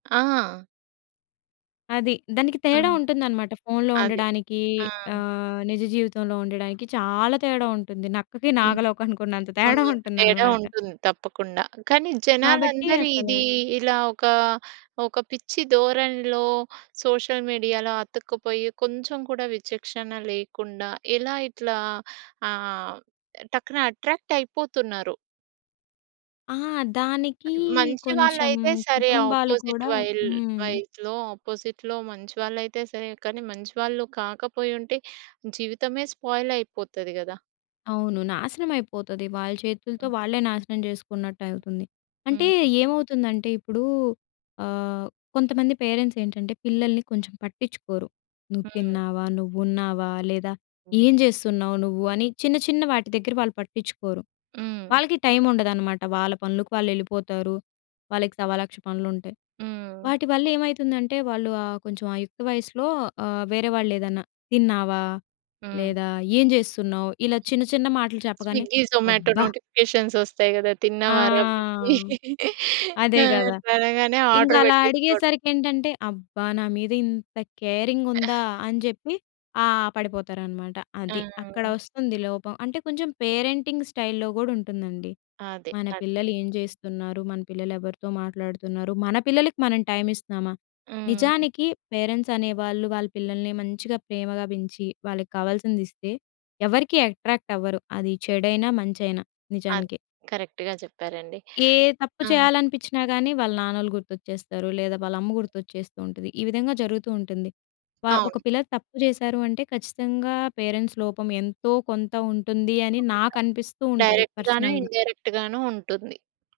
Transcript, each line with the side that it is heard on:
right: ఆ!
left: అది. దానికి తేడా
right: హ్మ్.
left: ఉంటుందనమాట. ఫోన్‌లో
right: అది.
left: ఉండడానికి,
right: ఆ!
left: ఆహ్, నిజ జీవితంలో ఉండడానికి చాలా తేడా ఉంటుంది. నక్కకి,
right: హ్మ్.
left: నాగలోకా‌నికున్నంత
right: హ్మ్.
left: తేడా
right: తేడా
left: ఉంటుందనమాట.
right: ఉంటుంది తప్పకుండా. కానీ,
left: కాబట్టి
right: జనాలందరి ఇది
left: అసల
right: ఇలా ఒకా, ఒక పిచ్చి ధోరణిలో సోషల్ మీడియాలో అతుక్కుపోయి, కొంచెం కూడా విచక్షణ లేకుండా, ఇలా ఇట్లా ఆహ్, టక్కున అట్రాక్ట్ అయిపోతున్నారు.
left: ఆ! దానికీ
right: అది మంచి
left: కొంచెం
right: వాళ్ళయితే సరే,
left: కుటుంబాలు
right: అపోజిట్
left: కూడా
right: వైల్
left: హ్మ్.
right: వైస్‌లో అపోజిట్‌లో మంచివాళ్ళయితే సరే. కానీ, మంచి వాళ్ళు కాకపోయుంటే జీవితమే స్పాయిలయిపోతది గదా!
left: అవును. నాశనమయిపోతది. వాళ్ళచేతులతో
right: హ్మ్.
left: వాళ్ళే నాశనం చేసుకున్నట్టవుతుంది. అంటే
right: హ్మ్.
left: ఏమవుతుందంటే ఇప్పుడు, ఆహ్, కొంతమంది పేరెంట్సేంటంటే, పిల్లల్ని కొంచెం పట్టిచ్చుకోరు. నువ్వు
right: హ్మ్.
left: తిన్నావా, నువ్వు ఉన్నావా, లేదా
right: హ్మ్.
left: ఏం జేస్తున్నావు నువ్వు అని చిన్న, చిన్న వాటి దగ్గర వాళ్ళు పట్టిచ్చుకోరు.
right: హ్మ్.
left: వాళ్ళకి టైముండదనమాట. వాళ్ళ పనులకు వాళ్ళెలిపోతారు. వాళ్ళకి సవాలక్ష పనులుంటాయి.
right: హ్మ్.
left: వాటి వల్ల ఏమైతుందంటే, వాళ్ళు ఆహ్, కొంచెం ఆ యుక్త వయసులో ఆహ్, వేరేవాళేదన్నా, తిన్నావా,
right: హ్మ్.
left: లేదా ఏం జేస్తున్నావు ఇలా చిన్న చిన్న మాటలు చెప్పగానే,
right: స్విగ్గీ, జొమాటో
left: అబ్బ!
right: నోటిఫికేషన్స్ వస్తయి గదా!
left: ఆ!
right: తిన్నావా‌రా బుజ్జీ. ఆ!
left: అదేగదా!
right: అట్ల అనగానే ఆర్డర్
left: ఇంకలా
right: పెట్టేసుకోడమే.
left: అడిగేసరికేంటంటే, అబ్బా! నా మీద ఇంత కేరింగుందా అనిచెప్పి ఆ! పడిపోతారనమాట.
right: ఆ!
left: అది.
right: హ్మ్.
left: అక్కడొస్తుంది లోపం. అంటే, కొంచెం పేరెంటింగ్ స్టైల్‌లో గూడుంటుందండి.
right: ఆదే.
left: మన
right: అది.
left: పిల్లలు ఏం చేస్తున్నారు? మన పిల్లలు ఎవరితో మాట్లాడుతున్నారు, మన పిల్లలకి మనం టైమిస్తున్నామా,
right: హ్మ్.
left: నిజానికి పేరెంట్స్ అనేవాళ్ళు వాళ్ళ పిల్లల్ని మంచిగా ప్రేమగా బెంచి, వాళ్ళకి కావాల్సిందిస్తే, ఎవరికీ అట్రాక్ట్ అవ్వరు. అది చెడైనా, మంచైనా
right: అదే.
left: నిజానికి.
right: కరెక్ట్‌గా చెప్పారండి.
left: ఏ తప్పు
right: ఆ!
left: చేయాలనిపిచ్చినా గాని, వాళ్ళ నాన్నలు గుర్తొచ్చేస్తారు లేదా, వాళ్ళ అమ్మ గుర్తొచ్చేస్తూ ఉంటది, ఈ విధంగా జరుగుతూ ఉంటుంది. వా ఒక
right: అవును.
left: పిల్ల తప్పు జేసారు అంటే ఖచ్చితంగా పేరెంట్స్ లోపం ఎంతోకొంత ఉంటుంది అని
right: తప్పకుండా.
left: నాకనిపిస్తూ ఉంటది,
right: డైరెక్ట్‌గానే,
left: పర్సనల్‌గా.
right: ఇండైరెక్ట్‌గానో ఉంటుంది.